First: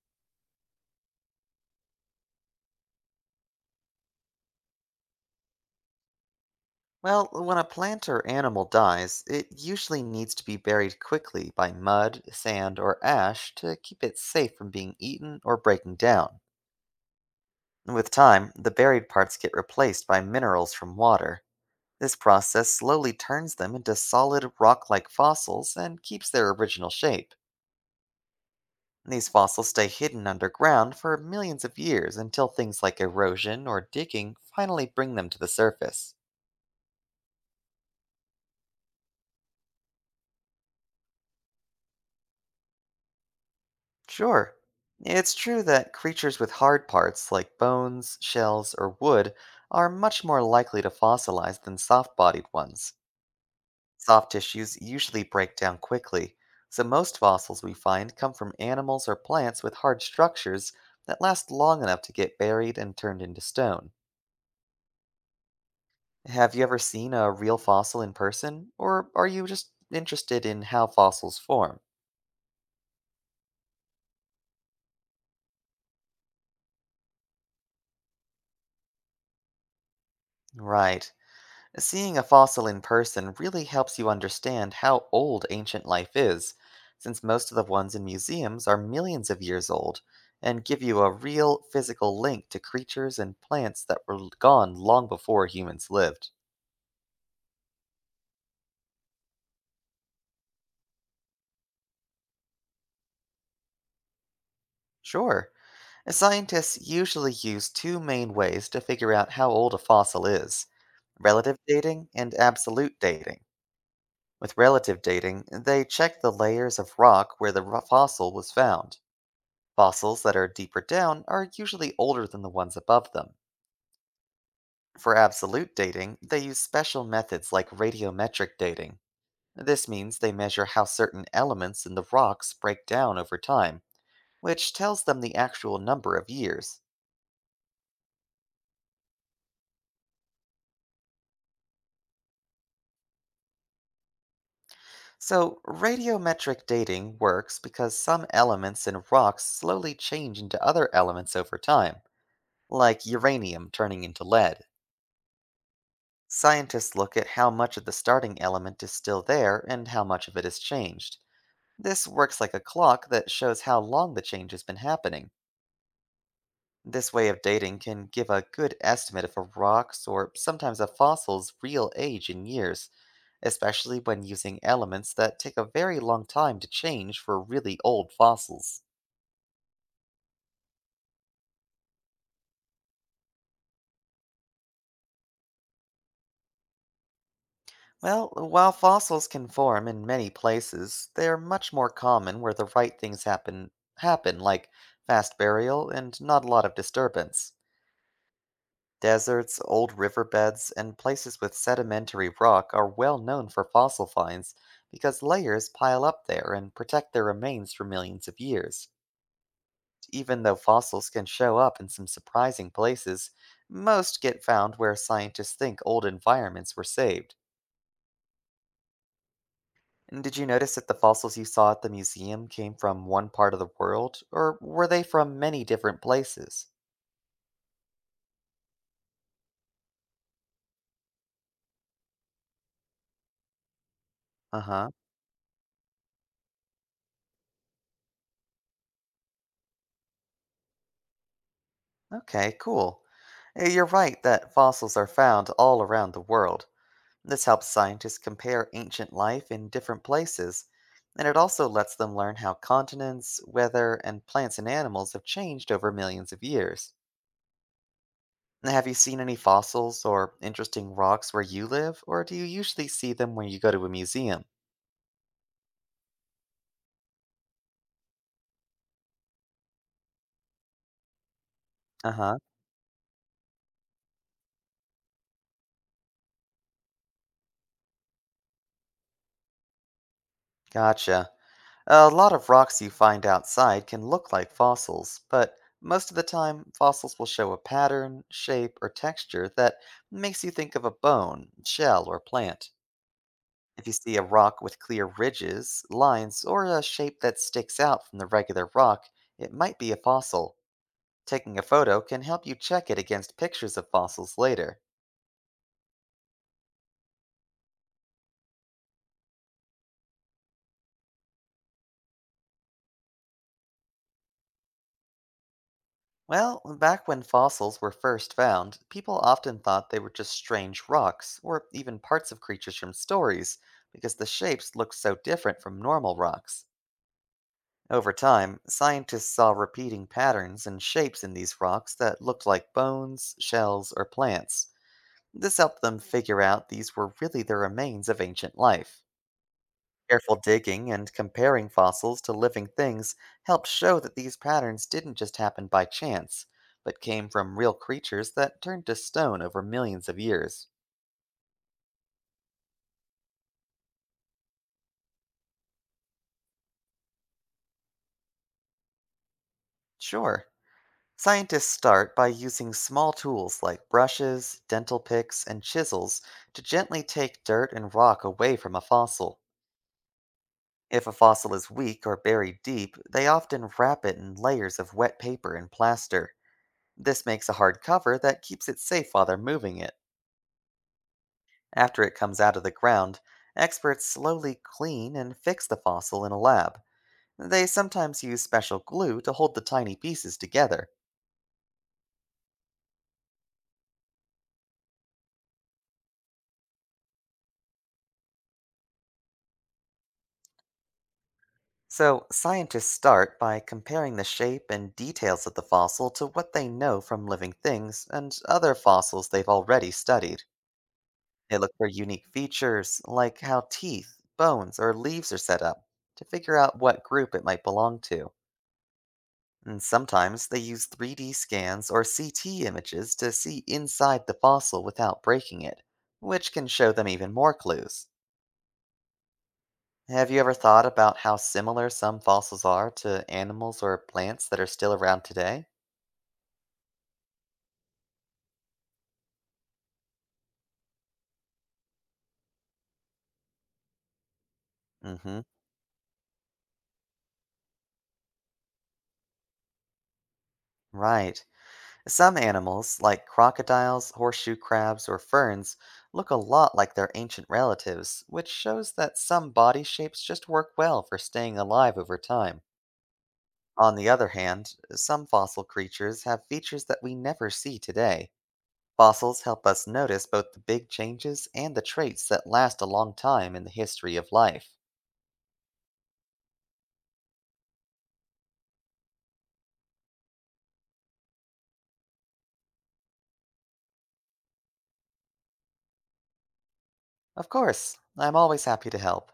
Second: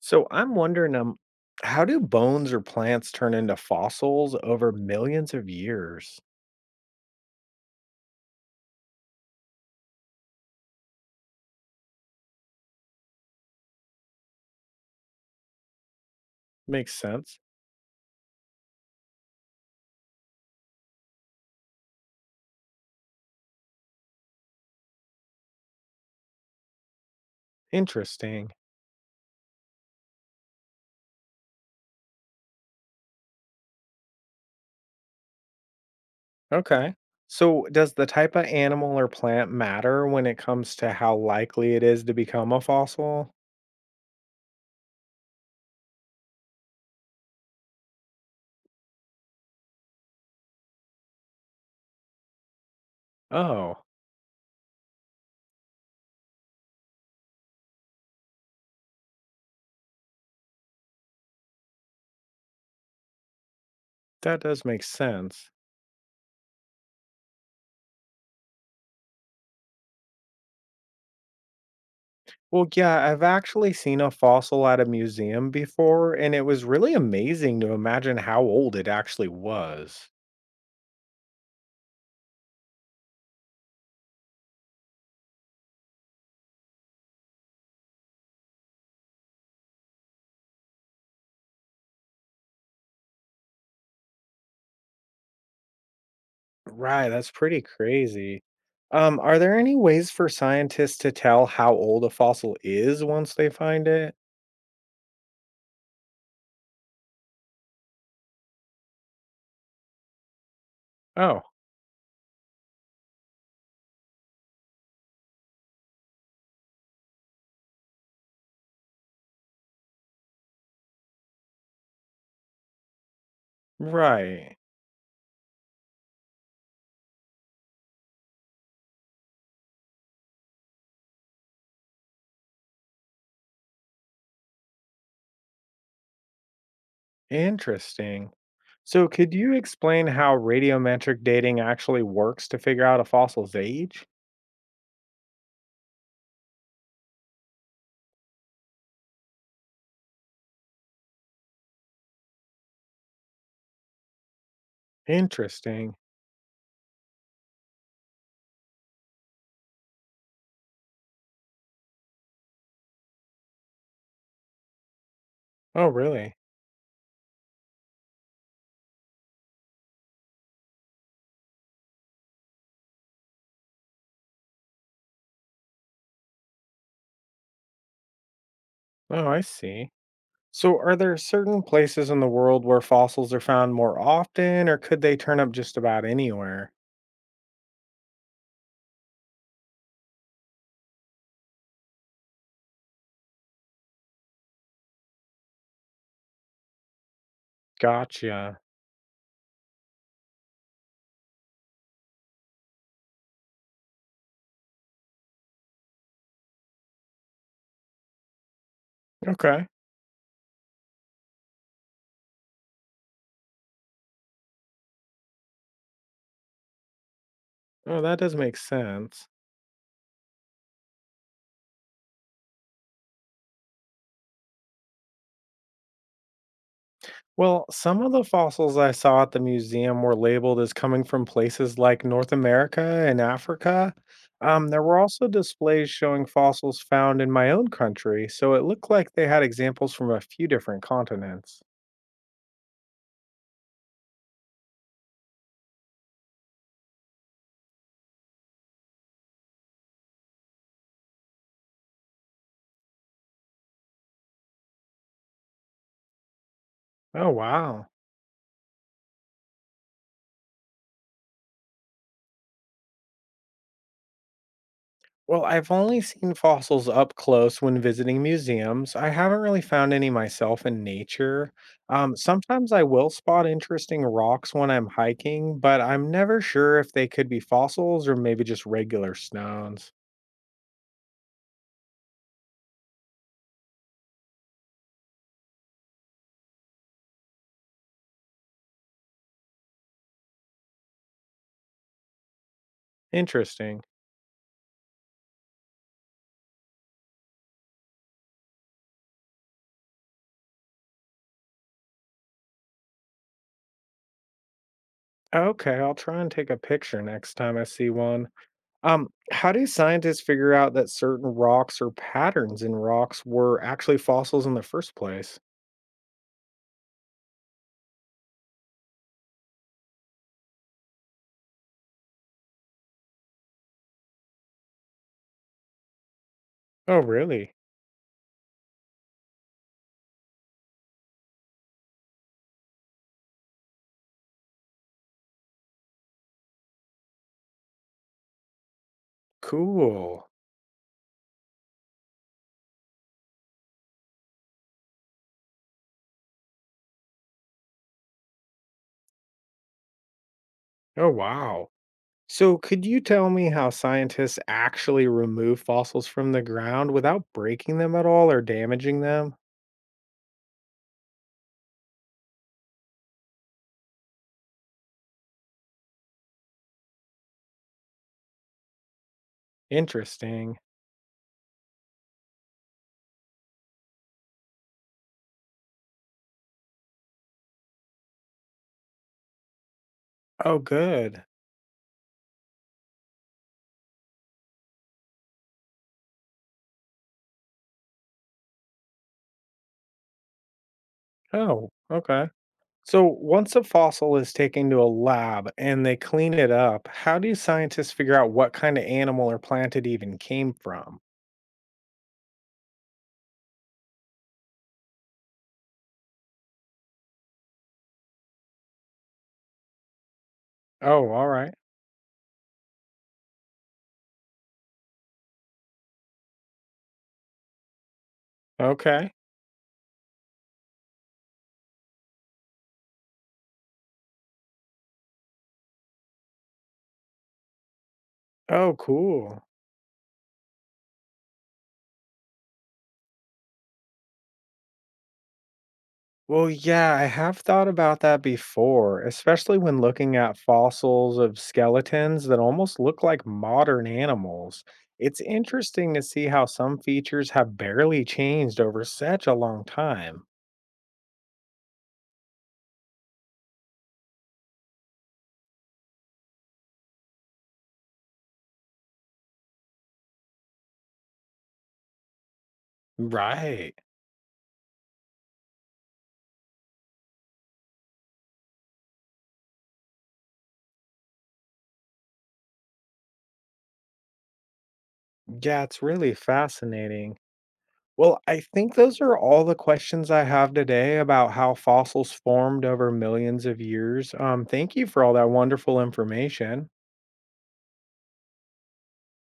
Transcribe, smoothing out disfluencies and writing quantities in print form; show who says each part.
Speaker 1: So I'm wondering, how do bones or plants turn into fossils over millions of years?
Speaker 2: Well, when a plant or animal dies, it usually needs to be buried quickly by mud, sand, or ash to keep it safe from being eaten or breaking down.
Speaker 1: Makes sense.
Speaker 2: With time, the buried parts get replaced by minerals from water. This process slowly turns them into solid rock like fossils and keeps their original shape.
Speaker 1: Interesting.
Speaker 2: These fossils stay hidden underground for millions of years until things like erosion or digging finally bring them to the surface.
Speaker 1: Okay. So does the type of animal or plant matter when it comes to how likely it is to become a fossil?
Speaker 2: Sure. It's true that creatures with hard parts like bones, shells, or wood are much more likely to fossilize than soft bodied ones.
Speaker 1: Oh,
Speaker 2: Soft tissues usually break down quickly, so most fossils we find come from animals or plants with hard structures that last long enough to get buried and turned into stone.
Speaker 1: that does make sense.
Speaker 2: Have you ever seen a real fossil in person, or are you just interested in how fossils form?
Speaker 1: Well, yeah, I've actually seen a fossil at a museum before, and it was really amazing to imagine how old it actually was.
Speaker 2: Right. Seeing a fossil in person really helps you understand how old ancient life is, since most of the ones in museums are millions of years old and give you a real physical link to creatures and plants that were gone long before humans lived.
Speaker 1: Right, that's pretty crazy. Are there any ways for scientists to tell how old a fossil is once they find it?
Speaker 2: Sure, scientists usually use two main ways to figure out how old a fossil is:
Speaker 1: Oh,
Speaker 2: relative dating and absolute dating. With relative dating, they check the layers of rock where the fossil was found. Fossils that are deeper down are usually older than the ones above them.
Speaker 1: right.
Speaker 2: For absolute dating, they use special methods like radiometric dating. This means they measure how certain elements in the rocks break down over time, which tells them the actual number of years.
Speaker 1: Interesting. So, could you explain how radiometric dating actually works to figure out a fossil's age?
Speaker 2: So, radiometric dating works because some elements in rocks slowly change into other elements over time, like uranium turning into lead.
Speaker 1: Interesting.
Speaker 2: Scientists look at how much of the starting element is still there and how much of it has changed. This works like a clock that shows how long the change has been happening.
Speaker 1: Oh, really?
Speaker 2: This way of dating can give a good estimate of a rock's or sometimes a fossil's real age in years, especially when using elements that take a very long time to change for really old fossils.
Speaker 1: Oh, I see. So, are there certain places in the world where fossils are found more often, or could they turn up just about anywhere?
Speaker 2: Well, while fossils can form in many places, they are much more common where the right things happen like fast burial and not a lot of disturbance.
Speaker 1: Gotcha.
Speaker 2: Deserts, old riverbeds, and places with sedimentary rock are well known for fossil finds because layers pile up there and protect their remains for millions of years.
Speaker 1: Okay.
Speaker 2: Even though fossils can show up in some surprising places, most get found where scientists think old environments were saved.
Speaker 1: Oh, that does make sense.
Speaker 2: And did you notice that the fossils you saw at the museum came from one part of the world, or were they from many different places?
Speaker 1: Well, some of the fossils I saw at the museum were labeled as coming from places like North America and Africa.
Speaker 2: Uh
Speaker 1: There
Speaker 2: huh.
Speaker 1: were also displays showing fossils found in my own country, so it looked like they had examples from a few different continents.
Speaker 2: Okay, cool. You're right that fossils are found all around the world. This helps scientists compare ancient life in different places, and it also lets them learn how continents, weather, and plants and animals have changed over millions of years.
Speaker 1: Oh, wow.
Speaker 2: Have you seen any fossils or interesting rocks where you live, or do you usually see them when you go to a museum?
Speaker 1: Well, I've only seen fossils up close when visiting museums. I haven't really found any myself in nature.
Speaker 2: Uh huh,
Speaker 1: Sometimes I will spot interesting rocks when I'm hiking, but I'm never sure if they could be fossils or maybe just regular stones.
Speaker 2: gotcha. A lot of rocks you find outside can look like fossils, but most of the time, fossils will show a pattern, shape, or texture that makes you think of a bone, shell, or plant.
Speaker 1: Interesting.
Speaker 2: If you see a rock with clear ridges, lines, or a shape that sticks out from the regular rock, it might be a fossil. Taking a photo can help you check it against pictures of fossils later.
Speaker 1: Okay, I'll try and take a picture next time I see one. How do scientists figure out that certain rocks or patterns in rocks were actually fossils in the first place?
Speaker 2: Well, back when fossils were first found, people often thought they were just strange rocks, or even parts of creatures from stories, because the shapes looked so different from normal rocks.
Speaker 1: Oh, really?
Speaker 2: Over time, scientists saw repeating patterns and shapes in these rocks that looked like bones, shells, or plants. This helped them figure out these were really the remains of ancient life.
Speaker 1: Cool.
Speaker 2: Careful digging and comparing fossils to living things helped show that these patterns didn't just happen by chance, but came from real creatures that turned to stone over millions of years.
Speaker 1: Oh, wow. So, could you tell me how scientists actually remove fossils from the ground without breaking them at all or damaging them?
Speaker 2: Sure, scientists start by using small tools like brushes, dental picks, and chisels to gently take dirt and rock away from a fossil.
Speaker 1: Interesting.
Speaker 2: If a fossil is weak or buried deep, they often wrap it in layers of wet paper and plaster. This makes a hard cover that keeps it safe while they're moving it.
Speaker 1: Oh, good.
Speaker 2: After it comes out of the ground, experts slowly clean and fix the fossil in a lab. They sometimes use special glue to hold the tiny pieces together.
Speaker 1: Oh, okay. So, once a fossil is taken to a lab and they clean it up, how do scientists figure out what kind of animal or plant it even came from?
Speaker 2: So, scientists start by comparing the shape and details of the fossil to what they know from living things and other fossils they've already studied.
Speaker 1: Oh, all right.
Speaker 2: They look for unique features, like how teeth, bones, or leaves are set up, to figure out what group it might belong to.
Speaker 1: Okay.
Speaker 2: And sometimes they use 3D scans or CT images to see inside the fossil without breaking it, which can show them even more clues.
Speaker 1: Oh, cool.
Speaker 2: Have you ever thought about how similar some fossils are to animals or plants that are still around today?
Speaker 1: Well, yeah, I have thought about that before, especially when looking at fossils of skeletons that almost look like modern animals. It's
Speaker 2: Hmm.
Speaker 1: interesting to see how some features have barely changed over such a long time.
Speaker 2: Right. Some animals, like crocodiles, horseshoe crabs, or ferns, look a lot like their ancient relatives, which shows that some body shapes just work well for staying alive over time.
Speaker 1: Right.
Speaker 2: On the other hand, some fossil creatures have features that we never see today. Fossils help us notice both the big changes and the traits that last a long time in the history of life.
Speaker 1: Yeah, it's really fascinating. Well, I think those are all the questions I have today about how fossils formed over millions of years. Thank you for all that wonderful information.
Speaker 2: Of course, I'm always happy to help.